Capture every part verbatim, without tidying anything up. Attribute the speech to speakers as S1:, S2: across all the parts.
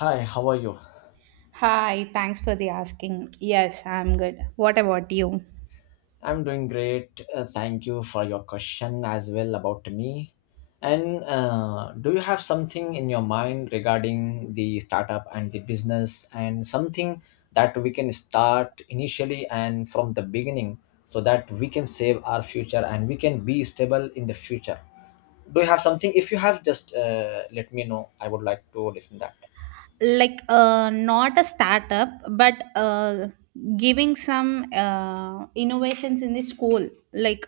S1: Hi, how are you?
S2: Hi, thanks for the asking. Yes, I'm good. What about you?
S1: I'm doing great. Uh, thank you for your question as well about me. And uh, do you have something in your mind regarding the startup and the business and something that we can start initially and from the beginning so that we can save our future and we can be stable in the future? Do you have something? If you have, just uh, let me know. I would like to listen that.
S2: like uh, not a startup, but uh, giving some uh, innovations in the school, like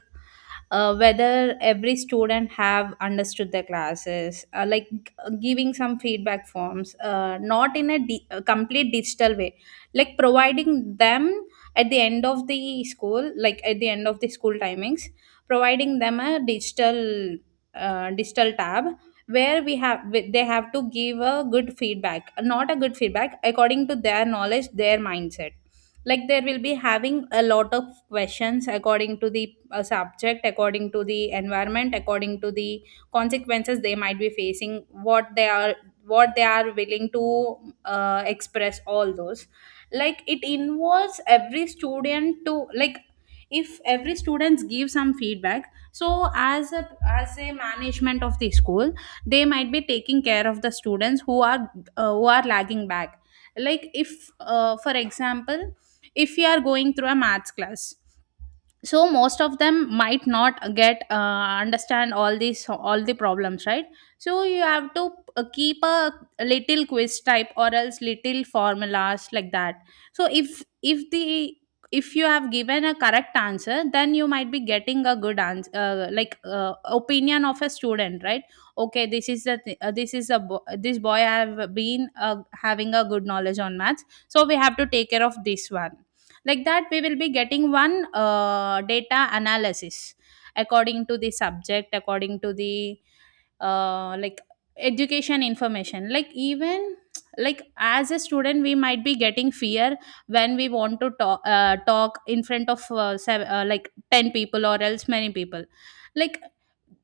S2: uh, whether every student have understood the classes uh, like uh, giving some feedback forms uh, not in a, di- a complete digital way, like providing them at the end of the school, like at the end of the school timings, providing them a digital uh, digital tab where we have wh- they have to give a good feedback, not a good feedback, according to their knowledge, their mindset. Like, there will be having a lot of questions according to the uh, subject, according to the environment, according to the consequences they might be facing, what they are what they are willing to uh, express all those, like it involves every student to, like, if every students give some feedback, so as a as a management of the school, they might be taking care of the students who are uh, who are lagging back. Like, if uh, for example, if you are going through a maths class, so most of them might not get uh, understand all these all the problems, right? So you have to uh, keep a little quiz type or else little formulas like that. So if if the if you have given a correct answer, then you might be getting a good answer uh, like uh, opinion of a student, right? Okay, this is the th- uh, this is a bo- this boy have been uh, having a good knowledge on maths, so we have to take care of this one. Like that, we will be getting one uh, data analysis according to the subject, according to the uh, like education information. Like, even like as a student, we might be getting fear when we want to talk uh, talk in front of uh, sev- uh, like ten people or else many people, like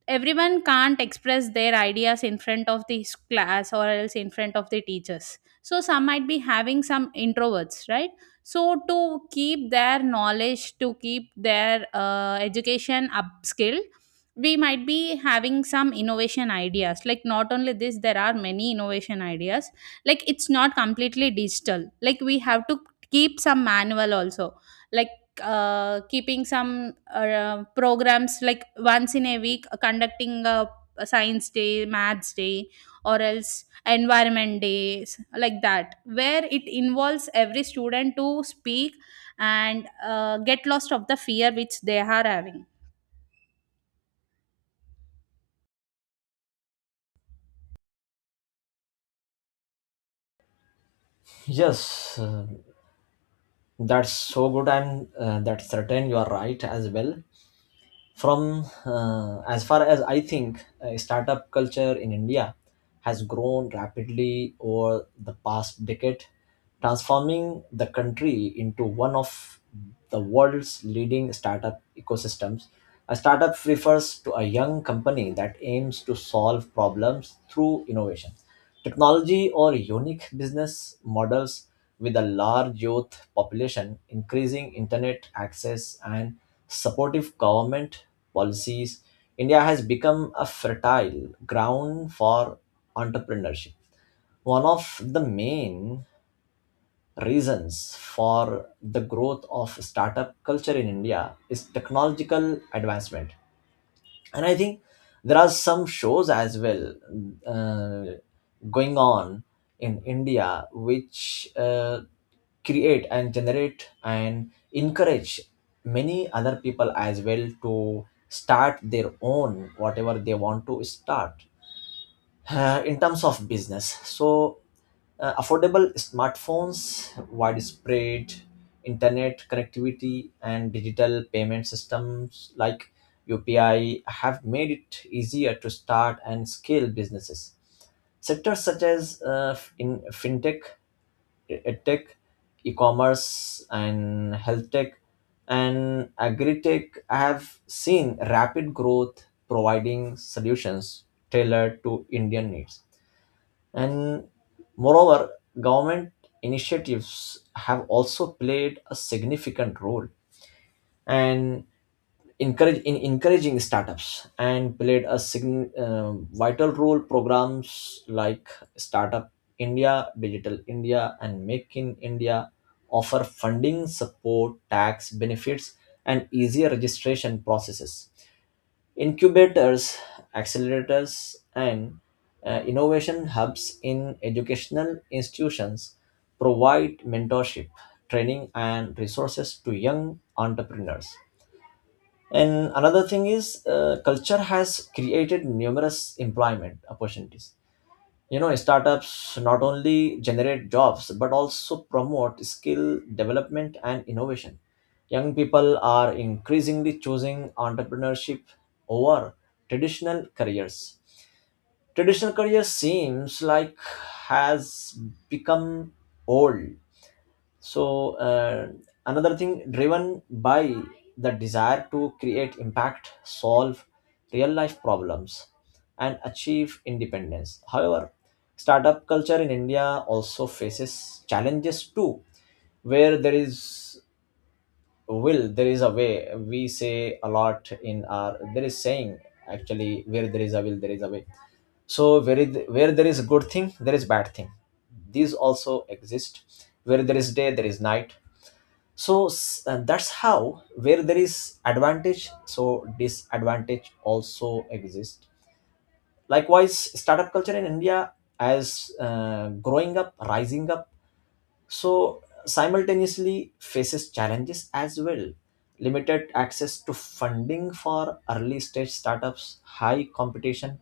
S2: everyone can't express their ideas in front of the s- class, or else in front of the teachers, so some might be having some introverts, right? So to keep their knowledge, to keep their uh, education upskill, we might be having some innovation ideas. Like, not only this, there are many innovation ideas. Like, it's not completely digital, like we have to keep some manual also, like uh, keeping some uh, programs, like once in a week, uh, conducting a, a science day, maths day, or else environment days, like that, where it involves every student to speak and uh, get lost of the fear which they are having.
S1: Yes, uh, that's so good, and uh, that's certain you are right as well. from uh, as far as I think, uh, startup culture in India has grown rapidly over the past decade, transforming the country into one of the world's leading startup ecosystems. A startup refers to a young company that aims to solve problems through innovation, technology or unique business models. With a large youth population, increasing internet access, and supportive government policies, India has become a fertile ground for entrepreneurship. One of the main reasons for the growth of startup culture in India is technological advancement. And I think there are some shows as well, uh, going on in India which, uh, create and generate and encourage many other people as well to start their own, whatever they want to start, uh, in terms of business. So uh, affordable smartphones, widespread internet connectivity, and digital payment systems like UPI have made it easier to start and scale businesses. Sectors such as uh, in fintech, edtech, e-commerce, and health tech, and agri-tech have seen rapid growth, providing solutions tailored to Indian needs. And moreover, government initiatives have also played a significant role and encourage in encouraging startups and played a sign, um vital role. Programs like Startup India, Digital India and Make in India offer funding support, tax benefits and easier registration processes. Incubators, accelerators, and uh, innovation hubs in educational institutions provide mentorship, training, and resources to young entrepreneurs. And another thing is, uh, culture has created numerous employment opportunities. You know, startups not only generate jobs but also promote skill development and innovation. Young people are increasingly choosing entrepreneurship over traditional careers. Traditional career seems like has become old. So uh, another thing driven by the desire to create impact, solve real life problems, and achieve independence. However, startup culture in India also faces challenges too, where there is will, there is a way. We say a lot in our there is saying actually where there is a will, there is a way. So where it- where there is a good thing, there is bad thing. These also exist. Where there is day, there is night. So s- uh, that's how where there is advantage so disadvantage also exists. Likewise, startup culture in India as uh, growing up, rising up, so simultaneously faces challenges as well. Limited access to funding for early stage startups, high competition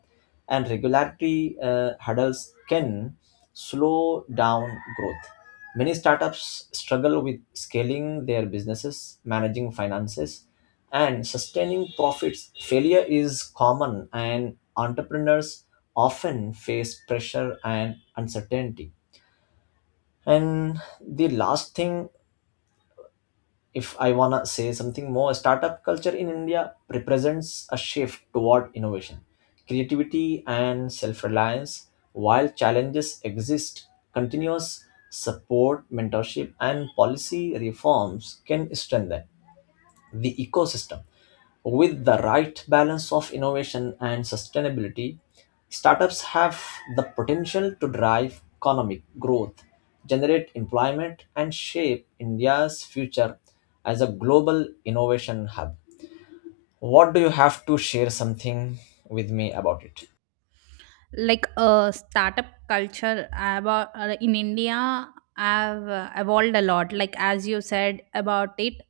S1: and regulatory uh, hurdles can slow down growth. Many startups struggle with scaling their businesses, managing finances and sustaining profits. Failure is common and entrepreneurs often face pressure and uncertainty. And the last thing, if I wanna say something more, startup culture in India represents a shift toward innovation, creativity, and self-reliance. While challenges exist, continuous support, mentorship, and policy reforms can strengthen the ecosystem. With the right balance of innovation and sustainability, startups have the potential to drive economic growth, generate employment, and shape India's future as a global innovation hub. What do you have to share something with me about it?
S2: Like uh, startup culture about uh, in India have uh, evolved a lot. Like, as you said about it,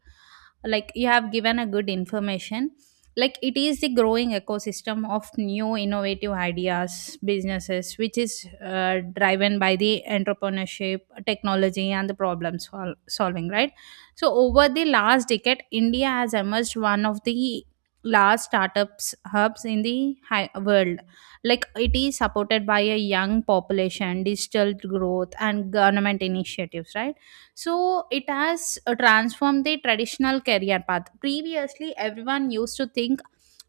S2: like, you have given a good information. Like, it is the growing ecosystem of new innovative ideas, businesses, which is uh, driven by the entrepreneurship, technology, and the problem sol- solving, right? So over the last decade, India has emerged one of the large startups hubs in the hi- world, like it is supported by a young population, digital growth, and government initiatives, right? So it has uh, transformed the traditional career path. Previously, everyone used to think,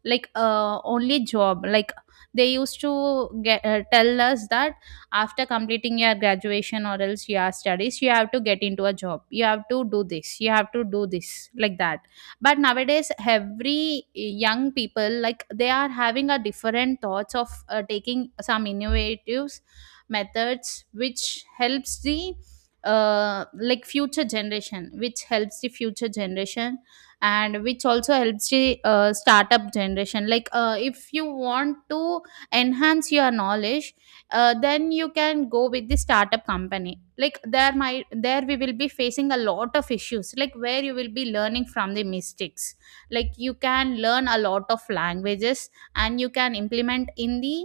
S2: like, uh, only job, like they used to get, uh, tell us that after completing your graduation or else your studies, you have to get into a job, you have to do this, you have to do this, like that. But nowadays every young people, like, they are having a different thoughts of uh, taking some innovative methods, which helps the uh, like future generation which helps the future generation, and which also helps the uh, startup generation. Like uh, if you want to enhance your knowledge, uh, then you can go with the startup company. Like, there might there we will be facing a lot of issues, like, where you will be learning from the mistakes, like you can learn a lot of languages, and you can implement in the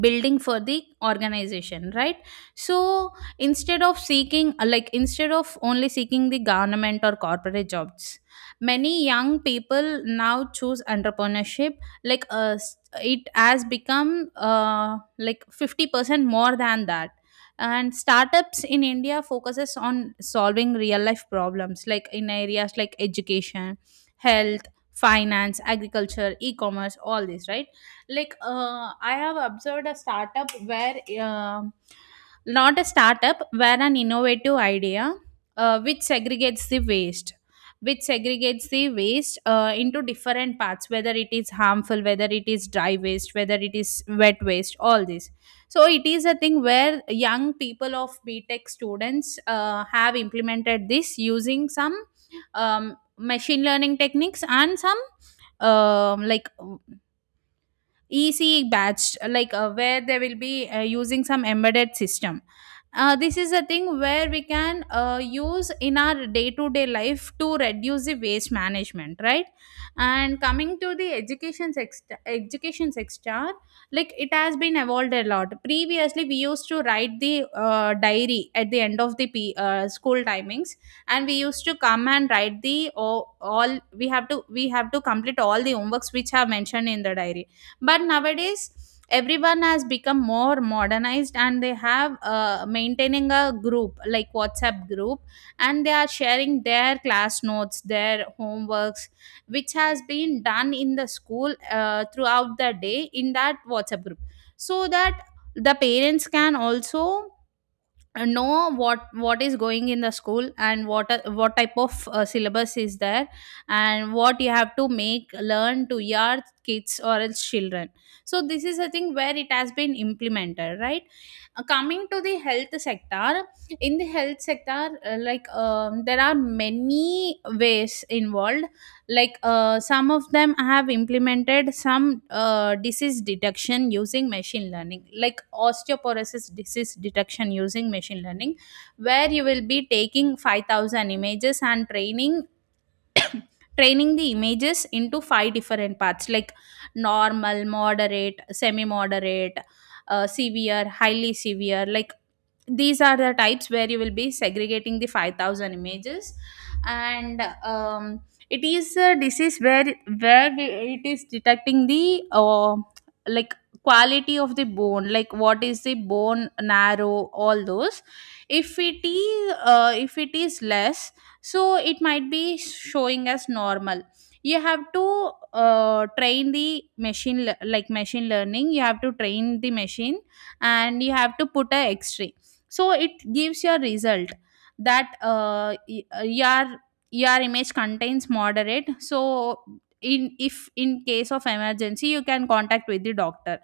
S2: building for the organization, right? So instead of seeking like instead of only seeking the government or corporate jobs, many young people now choose entrepreneurship. Like uh, s- it has become, uh, like, fifty percent more than that. And startups in India focuses on solving real life problems, like in areas like education, health, finance, agriculture, e-commerce, all this, right? Like uh, I have observed a startup where, um not a startup where, an innovative idea uh, which segregates the waste which segregates the waste uh, into different parts, whether it is harmful, whether it is dry waste, whether it is wet waste, all this. So it is a thing where young people of btech students uh, have implemented this using some um, machine learning techniques, and some um, like E C batch, like uh, where they will be uh, using some embedded system. Uh, this is a thing where we can uh, use in our day to day life to reduce the waste management, right? And coming to the education sector, education sector, like it has been evolved a lot. Previously, we used to write the uh, diary at the end of the P, uh, school timings, and we used to come and write the all, all we have to we have to complete all the homeworks which are mentioned in the diary. But nowadays everyone has become more modernized and they have, uh, maintaining a group, like WhatsApp group, and they are sharing their class notes, their homeworks, which has been done in the school uh, throughout the day, in that WhatsApp group, so that the parents can also know what what is going in the school, and what are- what type of uh, syllabus is there, and what you have to make learn to your kids or else children. So this is a thing where it has been implemented, right? Uh, coming to the health sector, in the health sector, uh, like um, there are many ways involved. Like uh, some of them have implemented some uh, disease detection using machine learning, like osteoporosis disease detection using machine learning, where you will be taking five thousand images and training, training the images into five different parts, like normal, moderate, semi moderate, uh, severe, highly severe. Like, these are the types where you will be segregating the five thousand images. And, um, it is a disease where, where we, it is detecting the uh, like quality of the bone, like what is the bone narrow, all those. If it is, uh, if it is less, so it might be showing as normal. You have to uh, train the machine, le- like machine learning, you have to train the machine, and you have to put a x-ray, so it gives your result that, uh, y- uh, your your image contains moderate. So in if in case of emergency, you can contact with the doctor.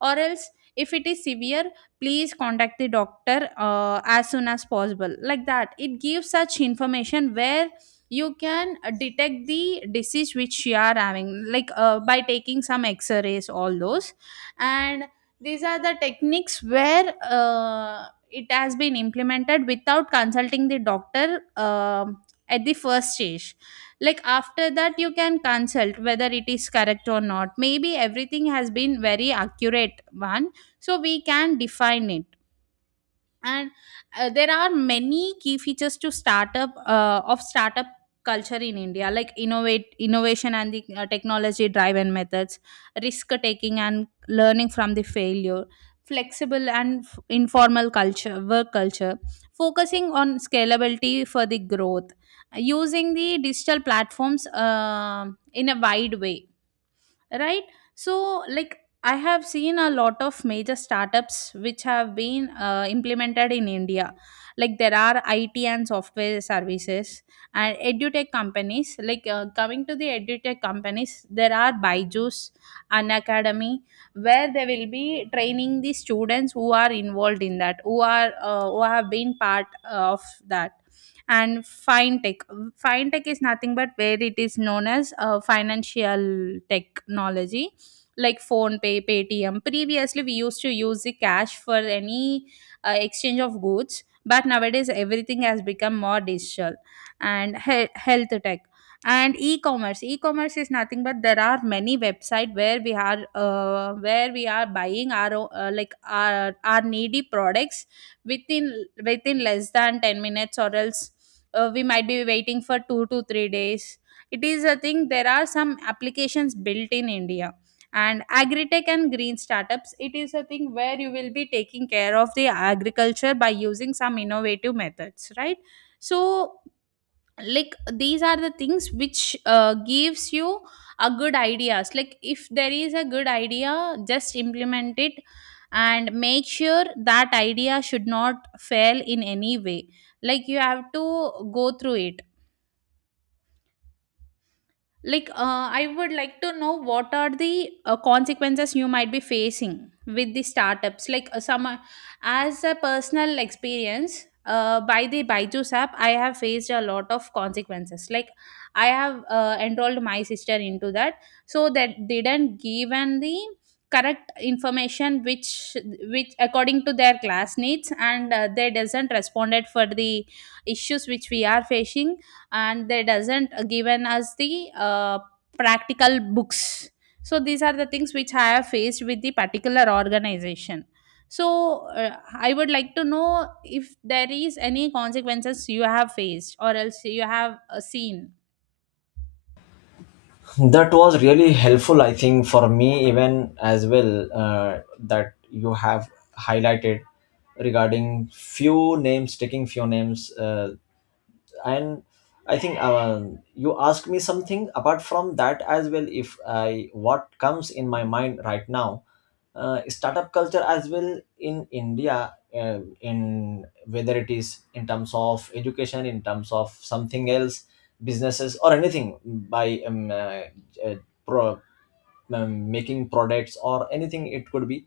S2: Or else, if it is severe, please contact the doctor uh, as soon as possible. Like that, it gives such information where you can uh, detect the disease which you are having, like uh, by taking some x-rays, all those. And these are the techniques where, uh, it has been implemented without consulting the doctor, um, at the first stage. Like, after that you can consult whether it is correct or not. Maybe everything has been very accurate one, so we can define it. And uh, there are many key features to startup uh, of startup culture in India, like innovate innovation and the uh, technology driven methods, risk taking and learning from the failure, flexible and f- informal culture work culture, focusing on scalability for the growth, using the digital platforms, um in a wide way, right? So, like, I have seen a lot of major startups which have been uh, implemented in India. Like, there are IT and software services, and edutech companies. Like uh, coming to the edutech companies, there are Byju's, an academy, where they will be training the students who are involved in that, who are uh, who have been part uh, of that. And fintech. Fintech is nothing but where it is known as, uh, financial technology, like Phone Pay, Paytm. Previously, we used to use the cash for any uh, exchange of goods, but nowadays everything has become more digital. And he- health tech. And e-commerce. E-commerce is nothing but, there are many website where we are, uh, where we are buying our o- uh, like our, our needy products within, within less than ten minutes, or else, uh, we might be waiting for two to three days. It is a thing, there are some applications built in India. And agritech and green startups, it is a thing where you will be taking care of the agriculture by using some innovative methods, right? So, like, these are the things which uh, gives you a good ideas, like, if there is a good idea, just implement it, and make sure that idea should not fail in any way. Like, you have to go through it. like, uh, I would like to know what are the uh, consequences you might be facing with the startups. Like, uh, some uh, As a personal experience, uh, by the Byju's app, I have faced a lot of consequences. Like, I have uh, enrolled my sister into that, so that they didn't given the correct information which which according to their class needs, and uh, they doesn't responded for the issues which we are facing, and they doesn't given us the uh, practical books. So these are the things which I have faced with the particular organization. So uh, I would like to know if there is any consequences you have faced, or else you have uh, seen.
S1: That was really helpful, I think, for me, even as well, uh, that you have highlighted regarding few names, taking few names. Uh, and I think, uh, you asked me something apart from that as well, if I what comes in my mind right now. Uh, startup culture as well in India, uh, in whether it is in terms of education, in terms of something else, businesses or anything, by um, uh, uh, pro, um, making products or anything it could be,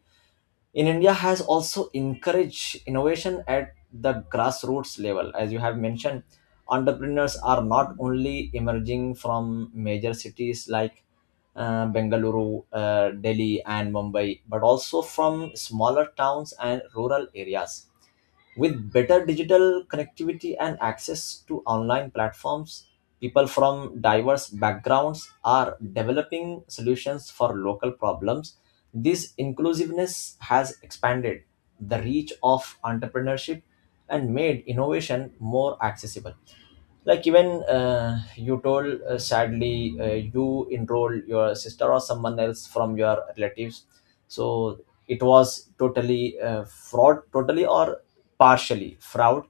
S1: in India has also encouraged innovation at the grassroots level, as you have mentioned. Entrepreneurs are not only emerging from major cities like uh, Bengaluru, uh, Delhi and Mumbai, but also from smaller towns and rural areas. With better digital connectivity and access to online platforms, people from diverse backgrounds are developing solutions for local problems. This inclusiveness has expanded the reach of entrepreneurship and made innovation more accessible. Like even, uh, you told, uh, sadly, uh, you enroll your sister or someone else from your relatives, so it was totally uh, fraud totally or partially fraud.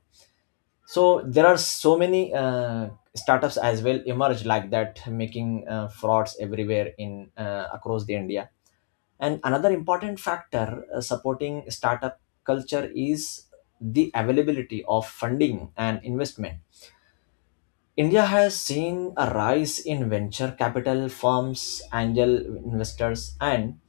S1: So there are so many uh, startups as well emerge like that, making uh, frauds everywhere in uh, across the India. And another important factor uh, supporting startup culture is the availability of funding and investment. India has seen a rise in venture capital firms, angel investors, and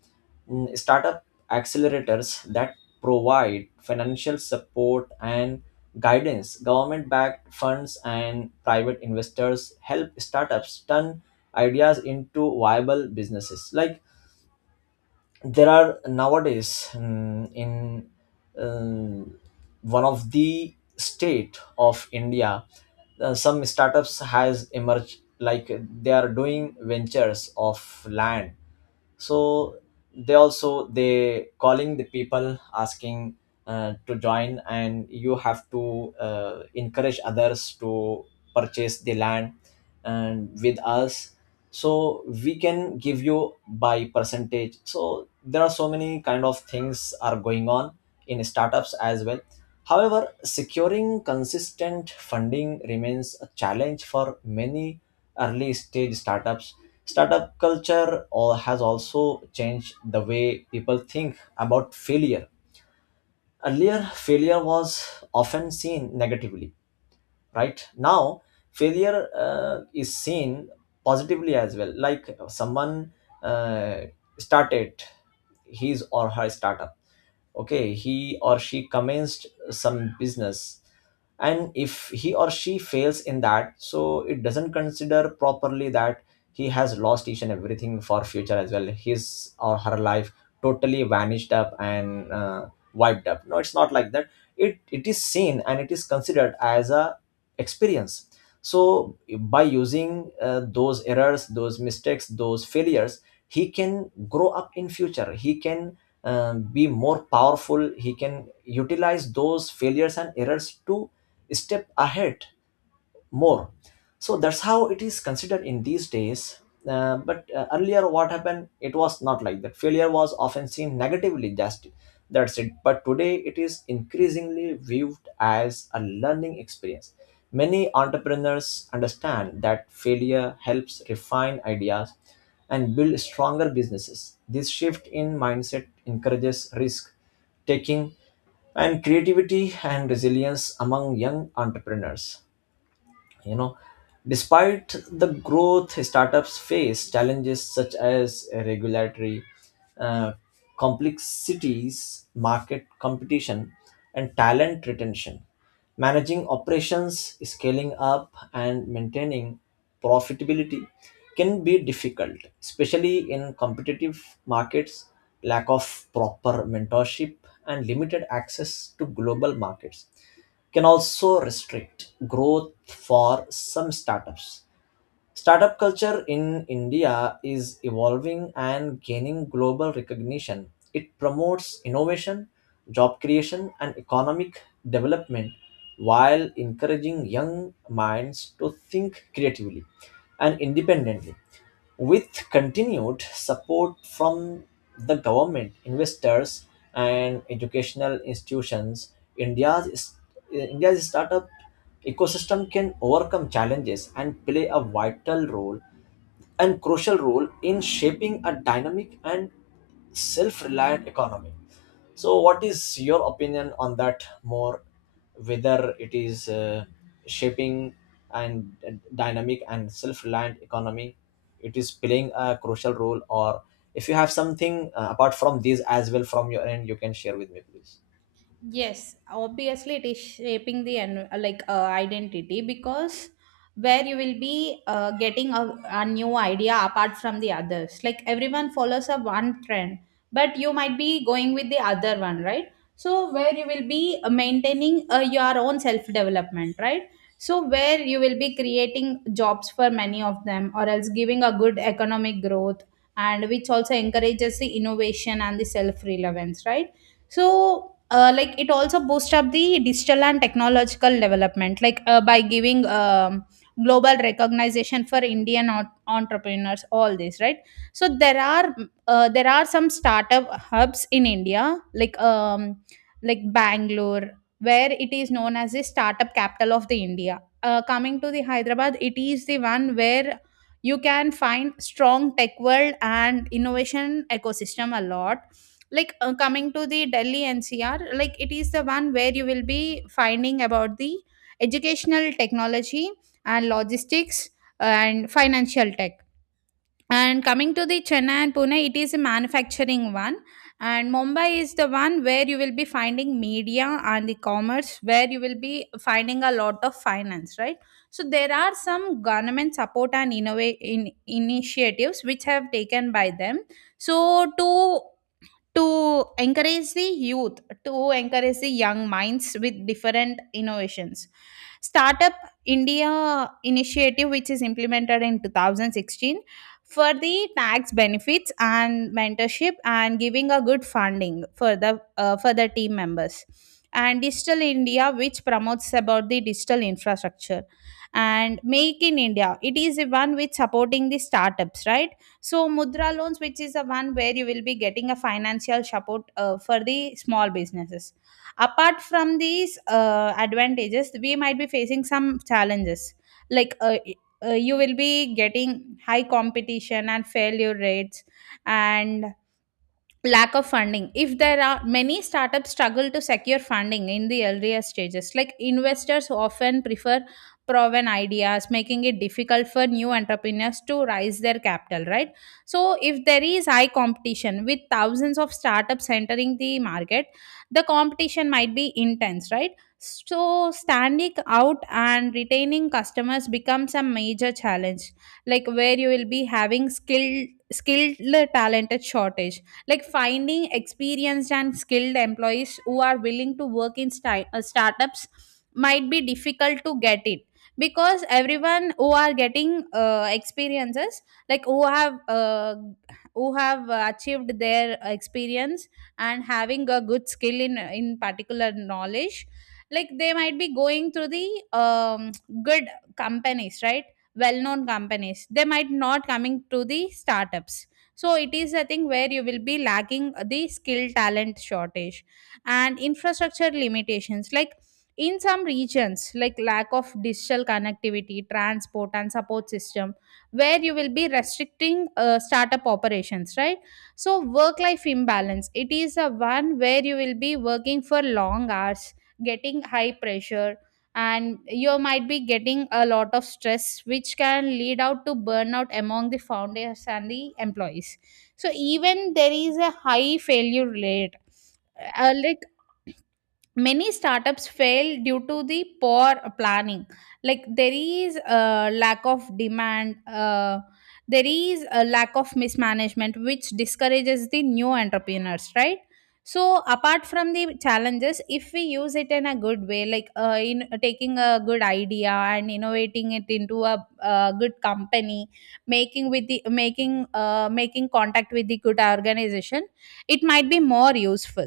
S1: mm, startup accelerators that provide financial support and guidance. Government backed funds and private investors help startups turn ideas into viable businesses. Like there are nowadays mm, in um, one of the state of India, uh, some startups has emerged like they are doing ventures of land. So they also they calling the people asking uh, to join and you have to uh, encourage others to purchase the land and with us, so we can give you by percentage. So there are so many kind of things are going on in startups as well. However, securing consistent funding remains a challenge for many early stage startups. Startup culture or has also changed the way people think about failure. Earlier, failure was often seen negatively. Right now, failure uh, is seen positively as well. Like someone uh, started his or her startup, okay, he or she commenced some business, and if he or she fails in that, so it doesn't consider properly that he has lost each and everything for future as well. His or her life totally vanished up and uh, wiped up. No, it's not like that. It it is seen and it is considered as a experience. So by using uh, those errors, those mistakes, those failures, he can grow up in future. He can um, be more powerful. He can utilize those failures and errors to step ahead more. So that's how it is considered in these days. Uh, but uh, earlier what happened, it was not like that. Failure was often seen negatively, just that's it, but today it is increasingly viewed as a learning experience. Many entrepreneurs understand that failure helps refine ideas and build stronger businesses. This shift in mindset encourages risk taking and creativity and resilience among young entrepreneurs. You know, despite the growth, startups face challenges such as regulatory uh, complexities, market competition and talent retention. Managing operations, scaling up and maintaining profitability can be difficult, especially in competitive markets. Lack of proper mentorship and limited access to global markets can also restrict growth for some startups. Startup culture in India is evolving and gaining global recognition. It promotes innovation, job creation, and economic development while encouraging young minds to think creatively and independently. With continued support from the government, investors, and educational institutions, India's, India's startup ecosystem can overcome challenges and play a vital role and crucial role in shaping a dynamic and self reliant economy. So, what is your opinion on that more? Whether it is uh, shaping and dynamic and self-reliant economy, it is playing a crucial role, or if you have something uh, apart from these as well from your end, you can share with me, please.
S2: Yes, obviously it is shaping the en- uh, like uh, identity, because where you will be uh, getting a, a new idea apart from the others. Like everyone follows a one trend, but you might be going with the other one, right? So where you will be uh, maintaining uh, your own self development, right? So where you will be creating jobs for many of them, or else giving a good economic growth, and which also encourages the innovation and the self relevance, right? So uh, like it also boosts up the digital and technological development, like uh, by giving um, global recognition for Indian ot- entrepreneurs, all this, right? So there are uh, there are some startup hubs in India, like um like Bangalore, where it is known as the startup capital of the India. Uh, coming to the Hyderabad, it is the one where you can find strong tech world and innovation ecosystem a lot. Like uh, coming to the Delhi N C R, like it is the one where you will be finding about the educational technology and logistics, uh, and financial tech. And coming to the Chennai and Pune, it is a manufacturing one, and Mumbai is the one where you will be finding media and the commerce, where you will be finding a lot of finance, right? So there are some government support and innova- in- initiatives which have taken by them. So to to encourage the youth, to encourage the young minds with different innovations, Startup India initiative, which is implemented in two thousand sixteen for the tax benefits and mentorship and giving a good funding for the uh, for the team members, and Digital India, which promotes about the digital infrastructure, and Make in India, it is the one which supporting the startups, right? So Mudra loans, which is the one where you will be getting a financial support uh, for the small businesses. Apart from these uh, advantages, we might be facing some challenges like uh, y- uh, you will be getting high competition and failure rates, and lack of funding. If there are many startups struggle to secure funding in the earlier stages, like investors often prefer proven ideas, making it difficult for new entrepreneurs to raise their capital, right? So if there is high competition with thousands of startups entering the market, the competition might be intense, right? So standing out and retaining customers becomes a major challenge. Like where you will be having skilled skilled talented shortage, like finding experienced and skilled employees who are willing to work in sti- uh, startups, might be difficult to get it, because everyone who are getting uh, experiences, like who have uh, who have uh, achieved their experience and having a good skill in in particular knowledge, like they might be going through the um, good companies, right? Well known companies, they might not coming to the startups. So it is a thing where you will be lagging the skill talent shortage, and infrastructure limitations, like in some regions, like lack of digital connectivity, transport and support system, where you will be restricting uh, startup operations, right? So work life imbalance, it is a one where you will be working for long hours, getting high pressure, and you might be getting a lot of stress which can lead out to burnout among the founders and the employees. So even there is a high failure rate, uh, like many startups fail due to the poor planning, like there is a lack of demand, uh, there is a lack of mismanagement which discourages the new entrepreneurs, right? So apart from the challenges, if we use it in a good way, like uh, in taking a good idea and innovating it into a, uh good company, making with the making uh, making contact with the good organization, it might be more useful.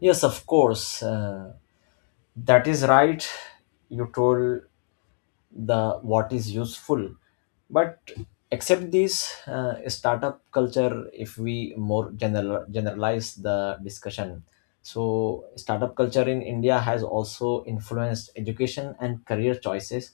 S1: Yes, of course, uh, that is right. You told the what is useful, but except this uh, startup culture, if we more general generalize the discussion, so startup culture in India has also influenced education and career choices.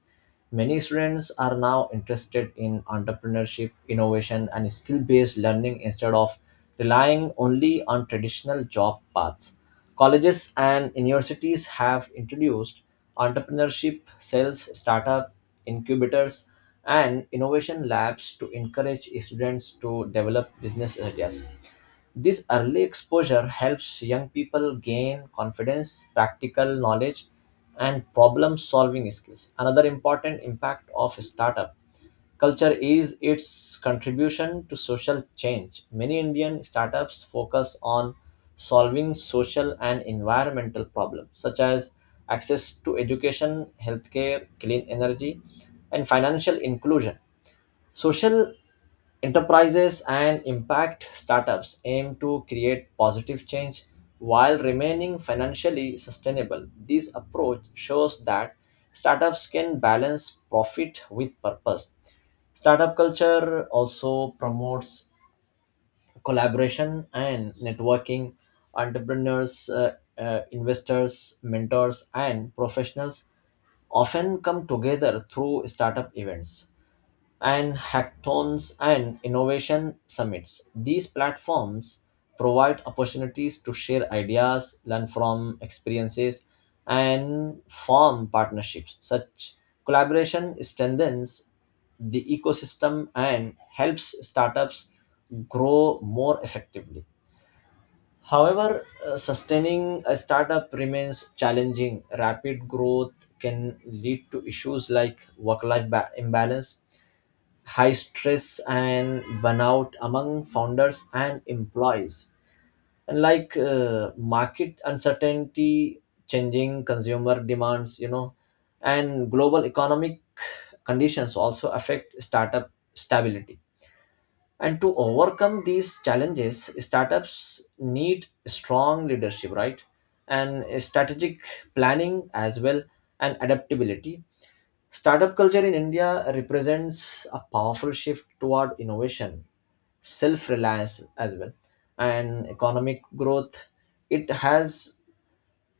S1: Many students are now interested in entrepreneurship, innovation and skill based learning instead of relying only on traditional job paths. Colleges and universities have introduced entrepreneurship sales, startup incubators, and innovation labs to encourage students to develop business ideas. This early exposure helps young people gain confidence, practical knowledge, and problem solving skills. Another important impact of startups culture is its contribution to social change. Many Indian startups focus on solving social and environmental problems, such as access to education, healthcare, clean energy, and financial inclusion. Social enterprises and impact startups aim to create positive change while remaining financially sustainable. This approach shows that startups can balance profit with purpose. Startup culture also promotes collaboration and networking. Entrepreneurs, uh, uh, investors, mentors, and professionals often come together through startup events and hackathons and innovation summits. These platforms provide opportunities to share ideas, learn from experiences, and form partnerships. Such collaboration strengthens the ecosystem and helps startups grow more effectively. However, uh, sustaining a startup remains challenging. Rapid growth can lead to issues like work life imbalance, high stress and burnout among founders and employees, and like uh, market uncertainty, changing consumer demands, you know, and global economic conditions also affect startup stability. And to overcome these challenges, startups need strong leadership, right, and strategic planning as well and adaptability. Startup culture in India represents a powerful shift toward innovation, self reliance as well, and economic growth. It has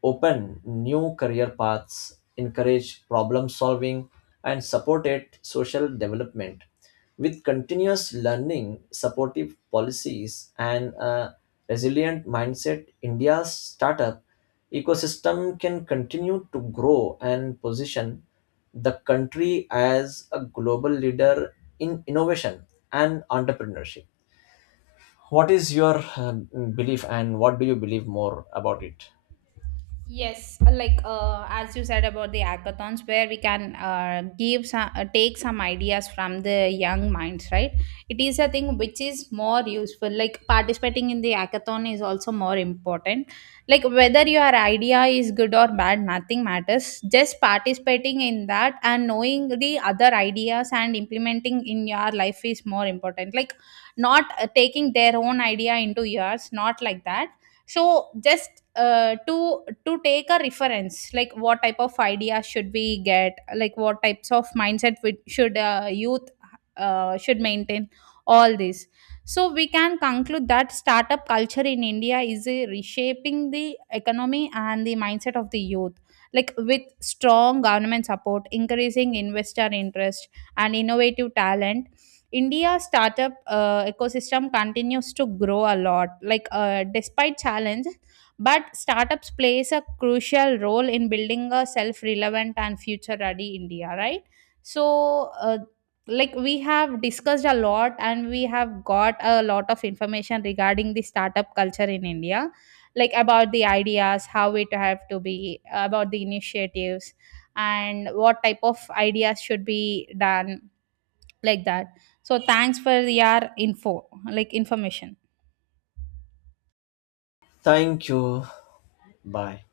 S1: open new career paths, encourage problem solving, and supported social development. With continuous learning, supportive policies, and a resilient mindset, India's startup ecosystem can continue to grow and position the country as a global leader in innovation and entrepreneurship. What is your uh, belief, and what do you believe more about it?
S2: Yes, uh, like uh, as you said about the hackathons, where we can uh, give some, uh, take some ideas from the young minds, right? It is a thing which is more useful. Like participating in the hackathon is also more important. Like whether your idea is good or bad, nothing matters. Just participating in that and knowing the other ideas and implementing in your life is more important. Like not uh, taking their own idea into yours, not like that. So just uh, to to take a reference, like what type of idea should we get, like what types of mindset we, should uh, youth uh, should maintain, all this. So we can conclude that startup culture in India is uh, reshaping the economy and the mindset of the youth, like with strong government support, increasing investor interest, and innovative talent. India startup uh, ecosystem continues to grow a lot, like uh, despite challenge, but startups plays a crucial role in building a self-relevant and future-ready India, right? So, uh, like we have discussed a lot, and we have got a lot of information regarding the startup culture in India, like about the ideas, how it have to be, about the initiatives, and what type of ideas should be done, like that. So thanks for your info, like information.
S1: Thank you. Bye.